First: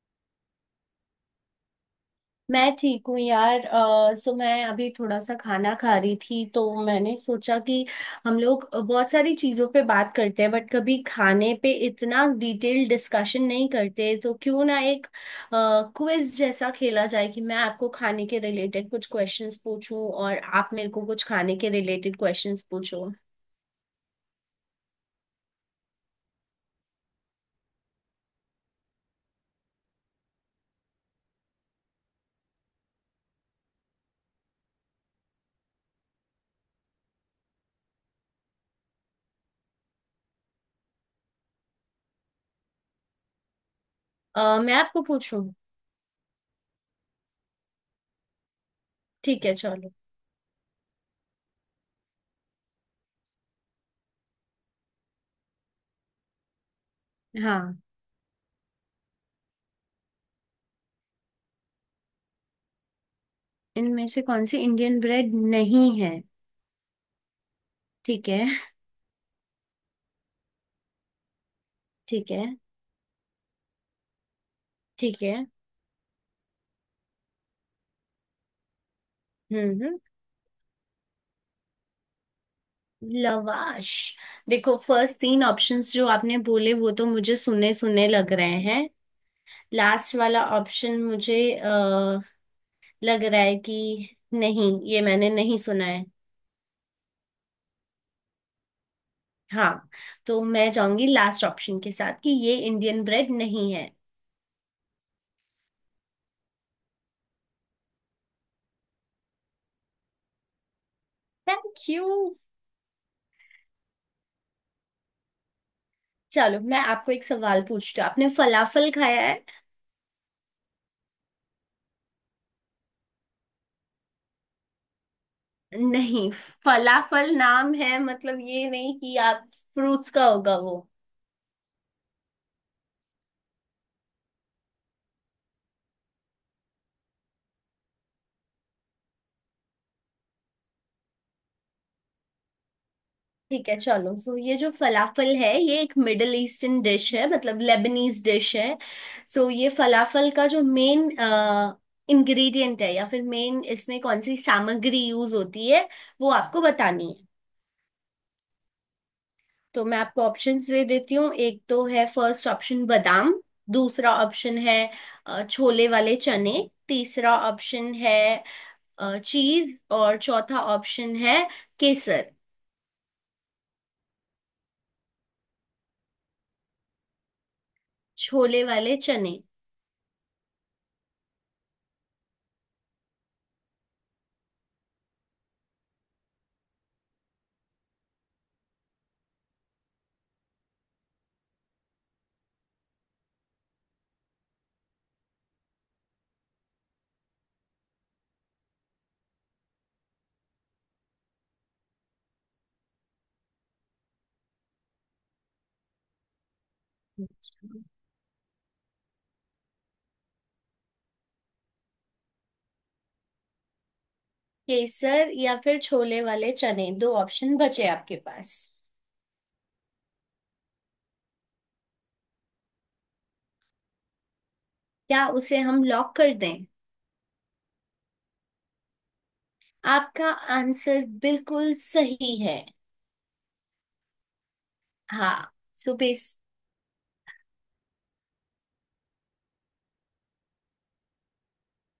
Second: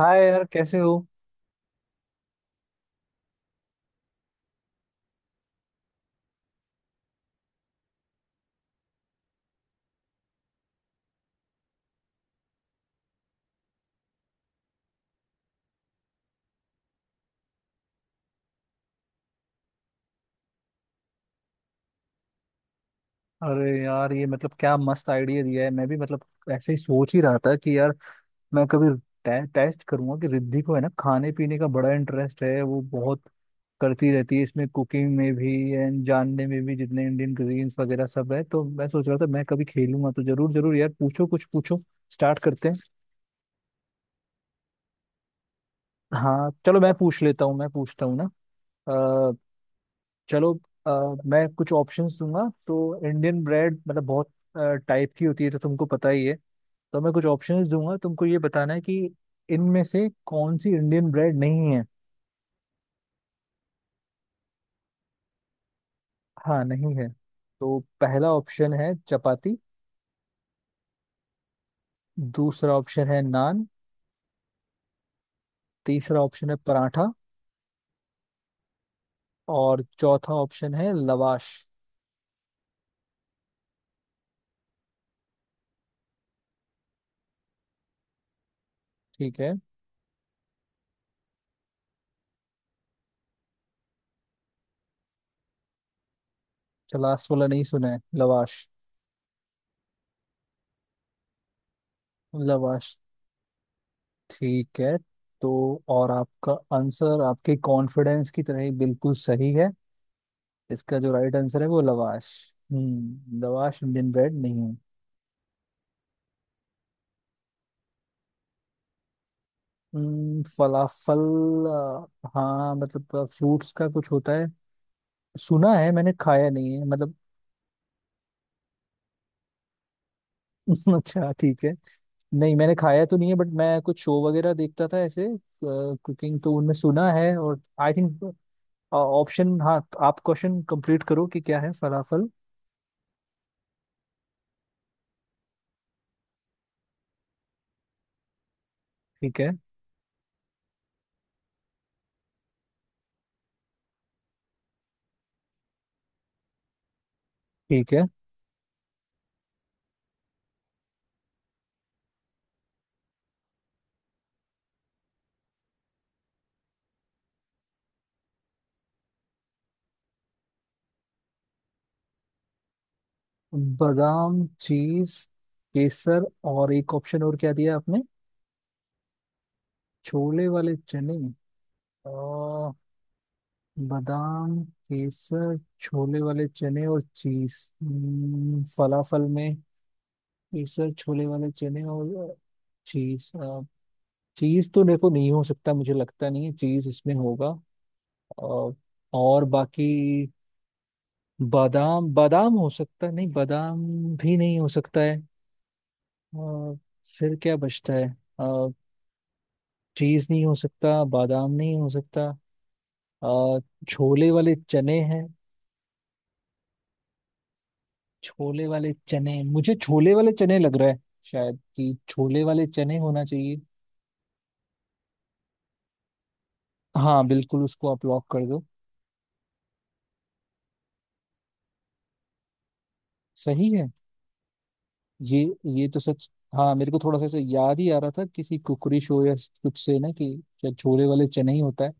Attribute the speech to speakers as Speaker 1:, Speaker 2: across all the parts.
Speaker 1: हाय यार, कैसे हो?
Speaker 2: मैं ठीक हूँ यार सो मैं अभी थोड़ा सा खाना खा रही थी, तो मैंने सोचा कि हम लोग बहुत सारी चीज़ों पे बात करते हैं बट कभी खाने पे इतना डिटेल डिस्कशन नहीं करते, तो क्यों ना एक क्विज जैसा खेला जाए कि मैं आपको खाने के रिलेटेड कुछ क्वेश्चंस पूछूं और आप मेरे को कुछ खाने के रिलेटेड क्वेश्चंस पूछो।
Speaker 1: अरे यार, ये मतलब क्या मस्त आइडिया दिया है। मैं भी मतलब ऐसे ही सोच ही रहा था कि यार, मैं कभी टेस्ट करूंगा कि रिद्धि को है ना, खाने पीने का बड़ा इंटरेस्ट है, वो बहुत करती रहती है इसमें, कुकिंग में भी एंड जानने में भी, जितने इंडियन क्यूजीन्स वगैरह सब है, तो मैं सोच रहा था मैं कभी खेलूंगा। तो जरूर जरूर यार, पूछो कुछ पूछो, स्टार्ट करते हैं।
Speaker 2: मैं आपको पूछूं।
Speaker 1: हाँ चलो, मैं पूछ लेता हूँ, मैं पूछता हूँ ना।
Speaker 2: ठीक है चलो।
Speaker 1: चलो, मैं कुछ ऑप्शंस दूंगा, तो इंडियन ब्रेड मतलब बहुत टाइप की होती है, तो तुमको पता ही है। तो मैं कुछ ऑप्शंस
Speaker 2: हाँ,
Speaker 1: दूंगा, तुमको ये बताना है कि इनमें से कौन सी इंडियन ब्रेड नहीं है।
Speaker 2: इनमें से कौन सी इंडियन ब्रेड नहीं है।
Speaker 1: हाँ, नहीं है। तो
Speaker 2: ठीक
Speaker 1: पहला
Speaker 2: है।
Speaker 1: ऑप्शन है चपाती।
Speaker 2: ठीक है।
Speaker 1: दूसरा ऑप्शन है नान।
Speaker 2: ठीक है।
Speaker 1: तीसरा ऑप्शन है पराठा। और
Speaker 2: हम्म।
Speaker 1: चौथा ऑप्शन है लवाश।
Speaker 2: लवाश। देखो, फर्स्ट तीन ऑप्शंस जो आपने बोले वो तो मुझे सुने सुने लग रहे हैं।
Speaker 1: ठीक है।
Speaker 2: लास्ट वाला ऑप्शन मुझे लग रहा है कि नहीं, ये मैंने नहीं सुना है।
Speaker 1: अच्छा, लास्ट वाला नहीं सुना है, लवाश।
Speaker 2: हाँ। तो मैं जाऊंगी लास्ट ऑप्शन के साथ कि ये
Speaker 1: लवाश,
Speaker 2: इंडियन ब्रेड नहीं है।
Speaker 1: ठीक है। तो और आपका आंसर आपके कॉन्फिडेंस की तरह ही बिल्कुल सही है। इसका जो राइट आंसर है
Speaker 2: थैंक
Speaker 1: वो
Speaker 2: you.
Speaker 1: Lavash. Lavash Indian bread नहीं है।
Speaker 2: चलो मैं आपको एक सवाल पूछती हूँ, आपने फलाफल खाया है।
Speaker 1: फलाफल। हाँ, मतलब फ्रूट्स का कुछ होता है, सुना है, मैंने
Speaker 2: नहीं,
Speaker 1: खाया नहीं है मतलब।
Speaker 2: फलाफल नाम है, मतलब ये नहीं कि आप फ्रूट्स का होगा वो।
Speaker 1: अच्छा, ठीक है। नहीं, मैंने खाया तो नहीं है, बट मैं कुछ शो वगैरह देखता था ऐसे, कुकिंग तो उनमें सुना है। और आई थिंक ऑप्शन, हाँ, आप क्वेश्चन कंप्लीट करो कि क्या है फलाफल।
Speaker 2: ठीक है, चलो। सो ये जो फलाफल है ये एक मिडल ईस्टर्न डिश है, मतलब लेबनीज डिश है।
Speaker 1: ठीक
Speaker 2: सो
Speaker 1: है।
Speaker 2: ये फलाफल का जो मेन इंग्रेडिएंट है, या फिर मेन इसमें कौन सी सामग्री यूज होती है वो आपको बतानी है।
Speaker 1: ठीक है।
Speaker 2: तो मैं आपको ऑप्शंस दे देती हूँ। एक तो है फर्स्ट ऑप्शन, बादाम। दूसरा ऑप्शन है छोले वाले चने। तीसरा ऑप्शन है चीज। और चौथा ऑप्शन है केसर।
Speaker 1: बादाम, चीज, केसर, और एक ऑप्शन और क्या दिया आपने?
Speaker 2: छोले वाले चने।
Speaker 1: छोले वाले चने। और बादाम, केसर, छोले वाले चने और चीज। फलाफल में केसर, छोले वाले चने और चीज। चीज तो देखो नहीं हो सकता, मुझे लगता नहीं है चीज इसमें होगा। और और, बाकी, बादाम, बादाम हो सकता है, नहीं, बादाम भी नहीं हो सकता है। और फिर क्या बचता है? चीज नहीं हो सकता, बादाम नहीं हो सकता, अ, छोले वाले चने हैं।
Speaker 2: केसर या फिर छोले वाले चने, दो ऑप्शन बचे आपके पास।
Speaker 1: छोले वाले चने, मुझे छोले वाले चने लग रहा है। शायद कि छोले वाले चने होना चाहिए।
Speaker 2: क्या उसे हम लॉक कर दें।
Speaker 1: हाँ, बिल्कुल, उसको आप लॉक कर दो।
Speaker 2: आपका आंसर बिल्कुल सही है।
Speaker 1: सही है।
Speaker 2: हाँ।
Speaker 1: ये ये
Speaker 2: सो
Speaker 1: तो सच।
Speaker 2: बेस।
Speaker 1: हाँ, मेरे को थोड़ा सा ऐसे याद ही आ रहा था किसी कुकरी शो या कुछ से ना कि शायद छोले वाले चने ही होता है।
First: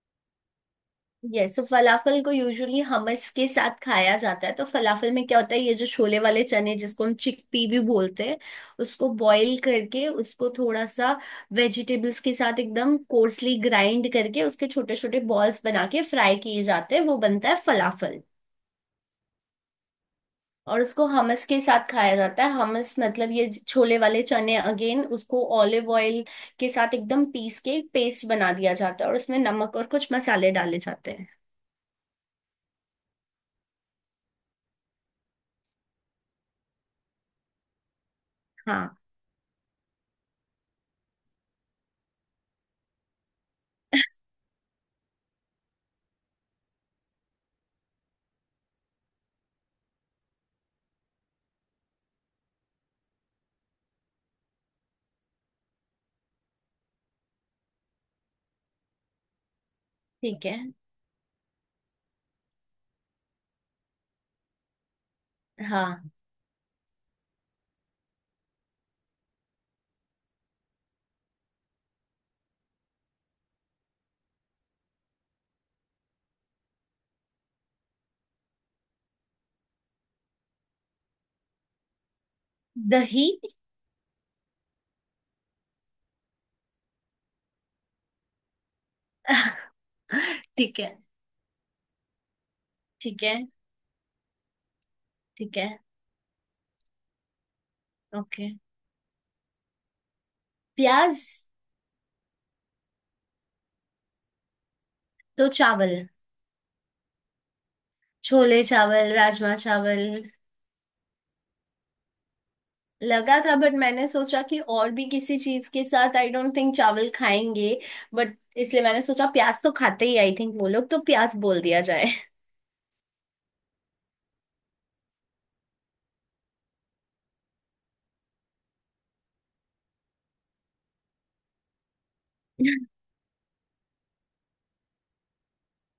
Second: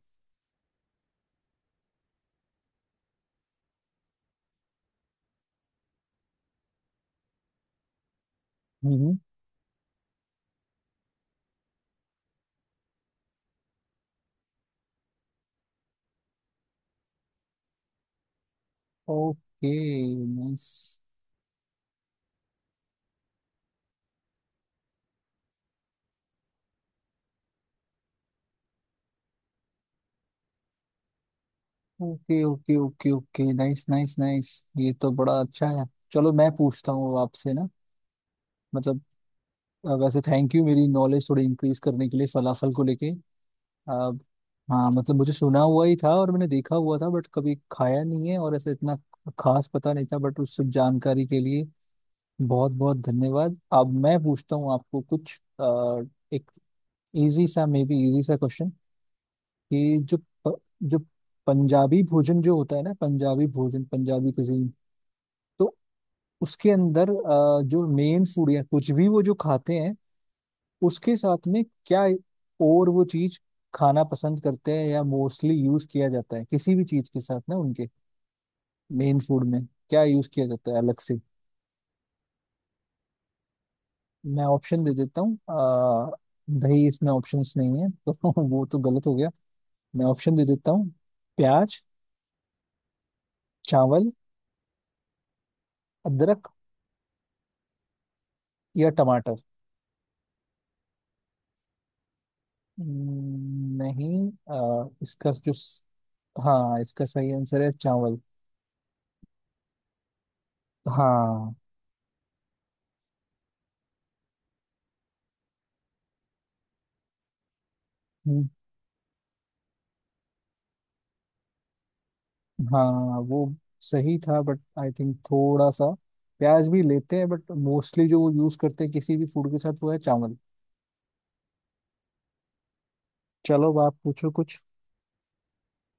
Speaker 2: यस। सो फलाफल को यूजुअली हमस के साथ खाया जाता है। तो फलाफल में क्या होता है, ये जो छोले वाले चने जिसको हम चिकपी भी बोलते हैं,
Speaker 1: हम्म
Speaker 2: उसको
Speaker 1: हम्म।
Speaker 2: बॉईल करके, उसको थोड़ा सा वेजिटेबल्स के साथ एकदम कोर्सली ग्राइंड करके उसके छोटे छोटे बॉल्स बना के फ्राई किए जाते हैं, वो बनता है फलाफल।
Speaker 1: Okay, nice.
Speaker 2: और उसको हमस के साथ खाया जाता है। हमस मतलब ये छोले वाले चने अगेन, उसको ऑलिव ऑयल के साथ एकदम पीस के पेस्ट बना दिया जाता है, और उसमें नमक और कुछ मसाले डाले जाते हैं।
Speaker 1: Okay okay okay okay, nice nice nice. ये तो बड़ा अच्छा है। चलो, मैं पूछता हूँ अब आपसे ना,
Speaker 2: हाँ।
Speaker 1: मतलब, वैसे थैंक यू मेरी नॉलेज थोड़ी इंक्रीज करने के लिए फलाफल को लेके। अब, हाँ, मतलब मुझे सुना हुआ ही था और मैंने देखा हुआ था, बट कभी खाया नहीं है और ऐसे इतना खास पता नहीं था। बट उस सब जानकारी के लिए बहुत बहुत धन्यवाद। अब मैं पूछता हूँ आपको कुछ, एक इजी सा, मे बी इजी सा क्वेश्चन। कि जो
Speaker 2: ठीक है।
Speaker 1: जो पंजाबी भोजन जो होता है ना, पंजाबी भोजन, पंजाबी कुजीन, तो
Speaker 2: हाँ।
Speaker 1: उसके अंदर जो मेन फूड या कुछ भी वो जो खाते हैं, उसके साथ में क्या, और वो चीज खाना पसंद करते हैं या मोस्टली यूज किया जाता है किसी भी चीज के साथ ना, उनके मेन फूड में क्या यूज किया जाता है अलग से।
Speaker 2: दही।
Speaker 1: मैं ऑप्शन दे देता हूँ। दही इसमें ऑप्शंस नहीं है, तो वो तो गलत हो गया। मैं ऑप्शन दे देता
Speaker 2: ठीक
Speaker 1: हूँ।
Speaker 2: है।
Speaker 1: प्याज,
Speaker 2: ठीक है।
Speaker 1: चावल,
Speaker 2: ठीक है।
Speaker 1: अदरक,
Speaker 2: ओके।
Speaker 1: या टमाटर।
Speaker 2: प्याज।
Speaker 1: नहीं।
Speaker 2: तो चावल।
Speaker 1: हाँ इसका सही आंसर है चावल।
Speaker 2: छोले चावल राजमा चावल
Speaker 1: हाँ।
Speaker 2: लगा था, बट मैंने सोचा कि और भी किसी चीज के साथ आई डोंट थिंक चावल खाएंगे, बट
Speaker 1: हम्म।
Speaker 2: इसलिए मैंने सोचा प्याज तो खाते ही आई थिंक वो लोग, तो प्याज बोल दिया जाए।
Speaker 1: हाँ, वो सही था, बट आई थिंक थोड़ा सा प्याज भी लेते हैं, बट मोस्टली जो वो यूज करते हैं किसी भी फूड के साथ वो है चावल। चलो, अब आप पूछो कुछ।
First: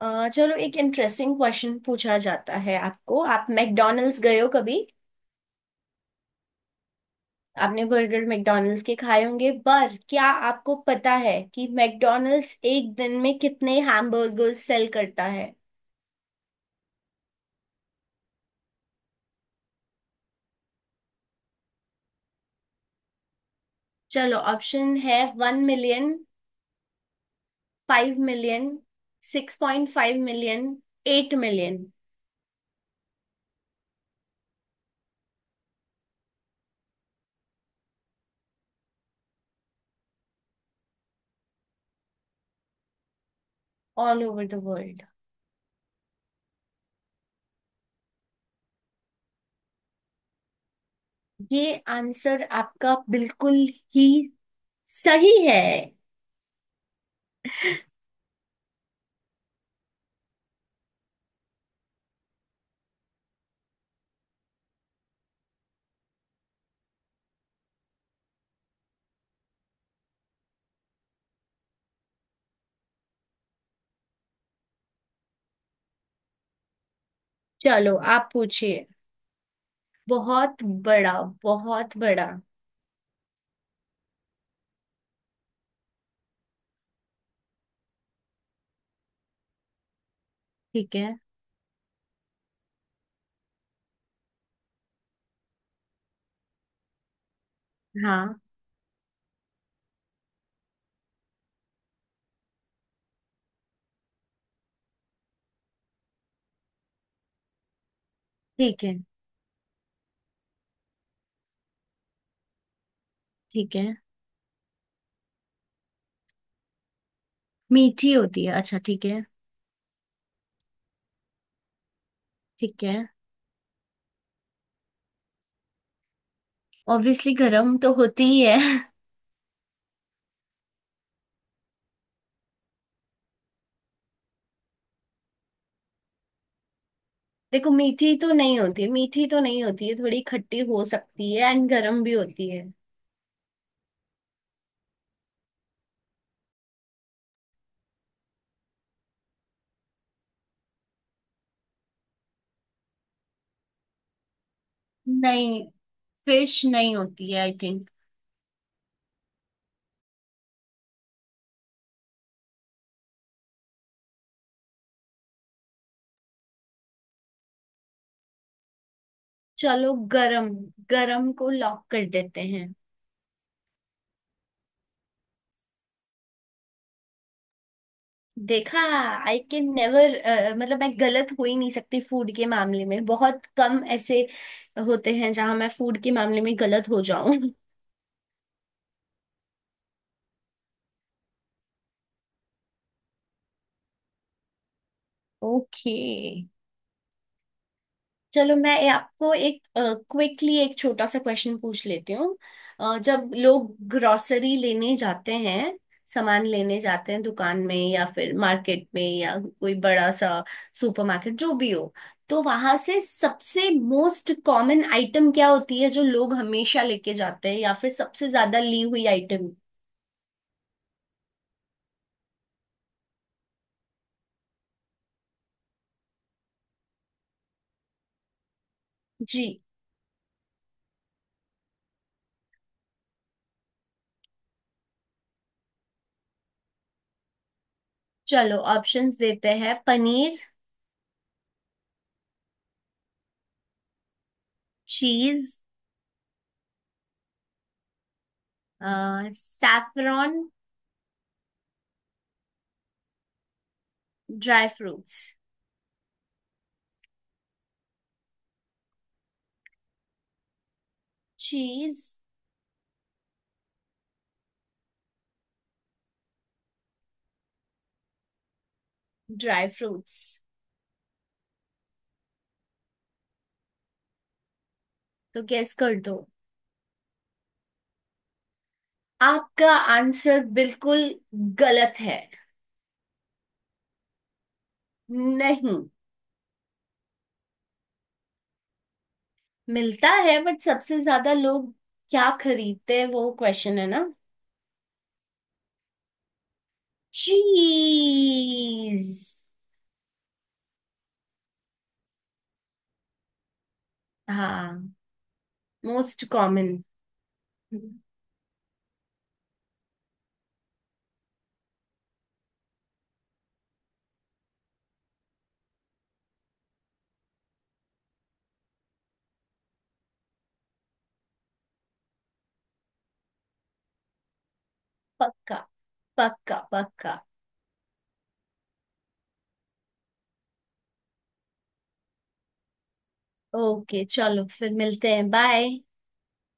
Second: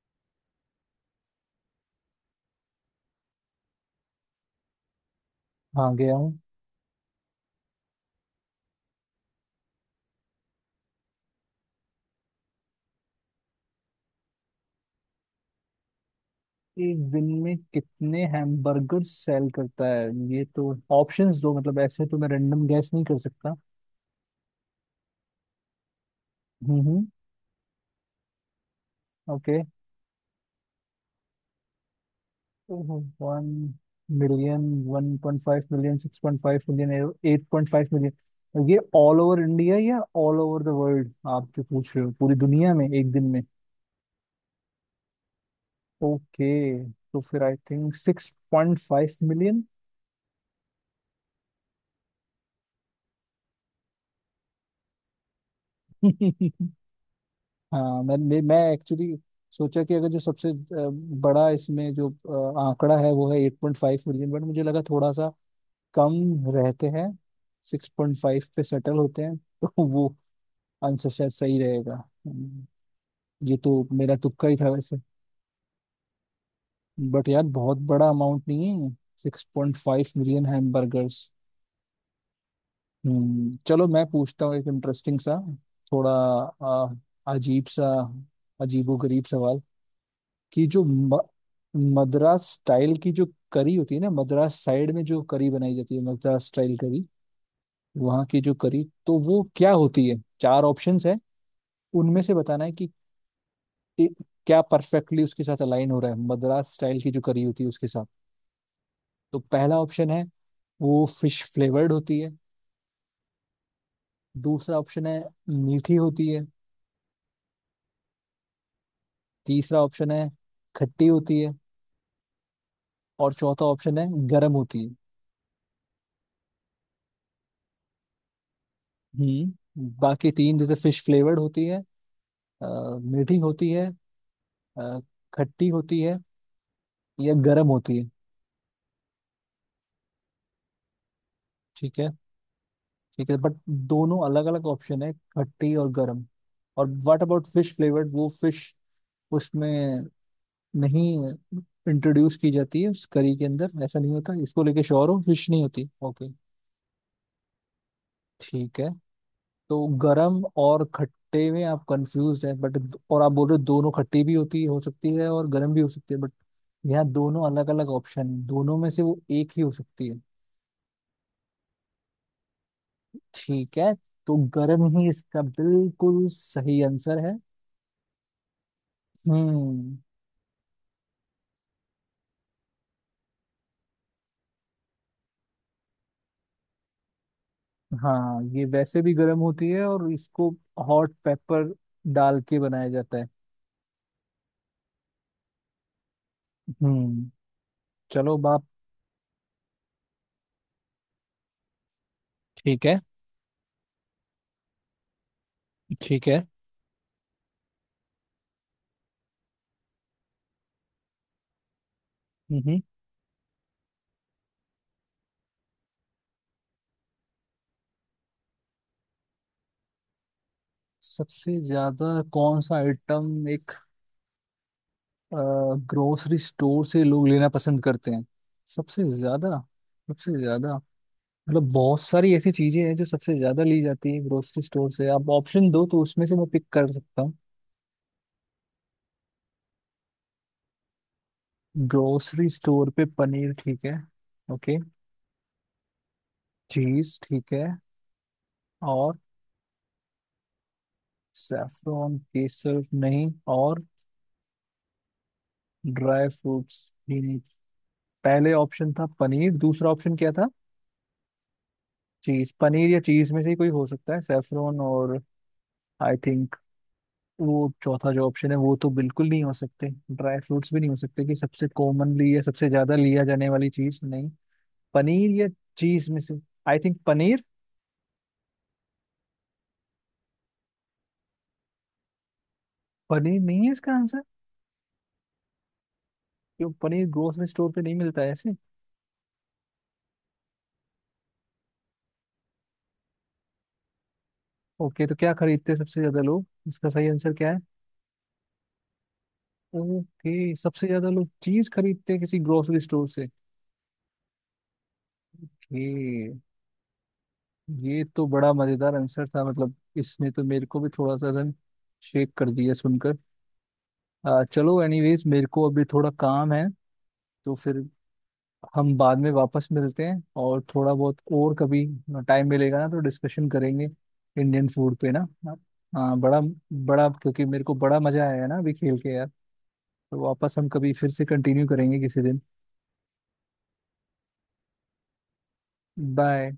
Speaker 2: चलो एक इंटरेस्टिंग क्वेश्चन पूछा जाता है आपको। आप मैकडोनल्ड्स गए हो कभी।
Speaker 1: हाँ, गया हूँ।
Speaker 2: आपने बर्गर मैकडोनल्ड्स के खाए होंगे, पर क्या आपको पता है कि मैकडोनल्ड्स एक दिन में कितने हैमबर्गर्स सेल करता है।
Speaker 1: एक दिन में कितने हैमबर्गर सेल करता है? ये तो ऑप्शंस दो, मतलब ऐसे तो मैं रैंडम गैस नहीं कर सकता।
Speaker 2: चलो, ऑप्शन है 1 मिलियन,
Speaker 1: हम्म,
Speaker 2: 5 million,
Speaker 1: okay.
Speaker 2: 6.5 million, 8 million.
Speaker 1: 1 million, 1.5 million, 6.5 million, 8.5 million, ये ऑल ओवर इंडिया या ऑल ओवर द वर्ल्ड? आप जो पूछ रहे हो पूरी दुनिया में एक दिन में?
Speaker 2: All over the world.
Speaker 1: Okay, तो फिर आई थिंक 6.5 मिलियन।
Speaker 2: ये आंसर आपका बिल्कुल ही सही है।
Speaker 1: हाँ, मैं मैं एक्चुअली सोचा कि अगर जो सबसे बड़ा इसमें जो आंकड़ा है वो है 8.5 मिलियन, बट मुझे लगा थोड़ा सा कम रहते हैं, 6.5 पे सेटल होते हैं। तो वो आंसर शायद सही रहेगा। हम्म, ये तो मेरा तुक्का ही था वैसे। बट यार, बहुत
Speaker 2: चलो
Speaker 1: बड़ा
Speaker 2: आप
Speaker 1: अमाउंट नहीं
Speaker 2: पूछिए।
Speaker 1: है, 6.5 मिलियन
Speaker 2: बहुत बड़ा।
Speaker 1: हैमबर्गर्स।
Speaker 2: बहुत बड़ा।
Speaker 1: चलो, मैं पूछता हूँ एक इंटरेस्टिंग सा, थोड़ा आ, अजीब सा, अजीबो गरीब सवाल। कि जो
Speaker 2: ठीक है।
Speaker 1: मद्रास स्टाइल की जो करी होती है ना, मद्रास साइड में जो करी बनाई जाती है, मद्रास स्टाइल करी, वहाँ
Speaker 2: हाँ।
Speaker 1: की जो करी, तो वो क्या होती है? चार ऑप्शंस है, उनमें से बताना है कि ए- क्या परफेक्टली उसके साथ अलाइन हो रहा है मद्रास स्टाइल की जो करी होती है उसके साथ।
Speaker 2: ठीक है।
Speaker 1: तो पहला ऑप्शन है वो फिश फ्लेवर्ड होती है।
Speaker 2: ठीक है।
Speaker 1: दूसरा ऑप्शन है मीठी होती है।
Speaker 2: मीठी होती है, अच्छा ठीक है।
Speaker 1: तीसरा ऑप्शन है खट्टी होती है।
Speaker 2: ठीक है।
Speaker 1: और चौथा ऑप्शन है गर्म होती है।
Speaker 2: ऑब्वियसली गर्म तो होती ही है।
Speaker 1: बाकी तीन, जैसे फिश फ्लेवर्ड होती है, अ, मीठी होती है, अ, खट्टी होती है, या गर्म
Speaker 2: देखो,
Speaker 1: होती है।
Speaker 2: मीठी तो नहीं होती है, मीठी तो नहीं होती है, थोड़ी खट्टी हो सकती है एंड
Speaker 1: ठीक
Speaker 2: गर्म
Speaker 1: है।
Speaker 2: भी होती है।
Speaker 1: ठीक है बट दोनों अलग अलग ऑप्शन है, खट्टी और गर्म। और व्हाट अबाउट फिश फ्लेवर्ड? वो फिश उसमें नहीं इंट्रोड्यूस की जाती है उस करी के अंदर, ऐसा नहीं होता। इसको लेके श्योर हो फिश
Speaker 2: नहीं,
Speaker 1: नहीं होती? ओके,
Speaker 2: फिश नहीं होती है आई थिंक।
Speaker 1: ठीक है। तो गरम और खट्टे में आप कंफ्यूज हैं बट, और आप बोल रहे हो दोनों खट्टी भी होती हो सकती है और गरम भी हो सकती है, बट यहाँ दोनों अलग अलग ऑप्शन है, दोनों में से वो एक ही हो
Speaker 2: चलो
Speaker 1: सकती है।
Speaker 2: गरम। गरम को लॉक कर देते हैं।
Speaker 1: ठीक है, तो गरम ही इसका बिल्कुल सही आंसर है।
Speaker 2: देखा। I can
Speaker 1: hmm.
Speaker 2: नेवर, मतलब मैं गलत हो ही नहीं सकती फूड के मामले में। बहुत कम ऐसे होते हैं जहां मैं फूड के मामले में गलत हो जाऊं।
Speaker 1: हाँ, ये वैसे भी गर्म होती है और इसको हॉट पेपर डाल के बनाया जाता है।
Speaker 2: ओके।
Speaker 1: हम्म चलो
Speaker 2: चलो
Speaker 1: बाप।
Speaker 2: मैं आपको एक क्विकली एक छोटा सा क्वेश्चन पूछ लेती हूँ।
Speaker 1: ठीक है।
Speaker 2: जब लोग ग्रोसरी लेने जाते हैं,
Speaker 1: ठीक है।
Speaker 2: सामान लेने जाते हैं दुकान में या फिर मार्केट में या कोई बड़ा सा सुपरमार्केट जो भी हो, तो वहां
Speaker 1: हम्म
Speaker 2: से सबसे मोस्ट कॉमन आइटम क्या होती है जो लोग हमेशा लेके जाते हैं, या फिर सबसे ज्यादा ली हुई आइटम।
Speaker 1: सबसे ज्यादा कौन सा आइटम एक ग्रोसरी स्टोर से लोग लेना पसंद करते हैं, सबसे ज्यादा?
Speaker 2: जी।
Speaker 1: सबसे ज्यादा मतलब बहुत सारी ऐसी चीजें हैं जो सबसे ज्यादा ली जाती है ग्रोसरी स्टोर से, आप ऑप्शन दो तो उसमें से मैं पिक कर सकता हूँ।
Speaker 2: चलो ऑप्शंस देते हैं। पनीर।
Speaker 1: ग्रोसरी स्टोर पे पनीर, ठीक है। ओके,
Speaker 2: चीज।
Speaker 1: चीज, ठीक है। और
Speaker 2: सैफरॉन।
Speaker 1: सैफरॉन, केसर नहीं। और
Speaker 2: ड्राई फ्रूट्स।
Speaker 1: ड्राई फ्रूट्स भी नहीं। पहले ऑप्शन था पनीर, दूसरा ऑप्शन क्या था?
Speaker 2: चीज।
Speaker 1: चीज। पनीर या चीज में से ही कोई हो सकता है। सैफरॉन और, आई थिंक, वो चौथा जो ऑप्शन है वो तो बिल्कुल नहीं हो
Speaker 2: ड्राई
Speaker 1: सकते।
Speaker 2: फ्रूट्स।
Speaker 1: ड्राई फ्रूट्स भी नहीं हो सकते कि सबसे कॉमनली या सबसे ज्यादा लिया जाने वाली चीज नहीं। पनीर
Speaker 2: तो
Speaker 1: या
Speaker 2: गेस कर
Speaker 1: चीज
Speaker 2: दो।
Speaker 1: में से, आई थिंक पनीर।
Speaker 2: आपका आंसर बिल्कुल गलत है।
Speaker 1: पनीर नहीं है इसका आंसर?
Speaker 2: नहीं।
Speaker 1: क्यों, पनीर ग्रोसरी स्टोर पे नहीं मिलता है ऐसे?
Speaker 2: मिलता है, बट सबसे ज्यादा लोग क्या खरीदते हैं वो क्वेश्चन है ना।
Speaker 1: ओके, तो क्या खरीदते हैं सबसे ज्यादा लोग? इसका सही आंसर क्या है?
Speaker 2: चीज।
Speaker 1: ओके, सबसे ज्यादा लोग चीज खरीदते हैं किसी ग्रोसरी स्टोर से।
Speaker 2: हाँ। मोस्ट
Speaker 1: ये
Speaker 2: कॉमन।
Speaker 1: ये तो बड़ा मजेदार आंसर था, मतलब इसने तो मेरे को भी थोड़ा सा रन शेक कर दिया सुनकर। चलो एनीवेज, मेरे को अभी थोड़ा काम है, तो फिर हम बाद में वापस मिलते हैं। और थोड़ा बहुत और कभी टाइम मिलेगा ना, तो डिस्कशन करेंगे इंडियन फूड पे ना।
Speaker 2: पक्का
Speaker 1: हाँ, बड़ा।
Speaker 2: पक्का
Speaker 1: बड़ा,
Speaker 2: पक्का।
Speaker 1: क्योंकि मेरे को बड़ा मजा आया ना अभी खेल के यार। तो वापस हम कभी फिर से कंटिन्यू करेंगे किसी दिन।
Speaker 2: ओके, चलो फिर मिलते हैं। बाय।
Speaker 1: बाय।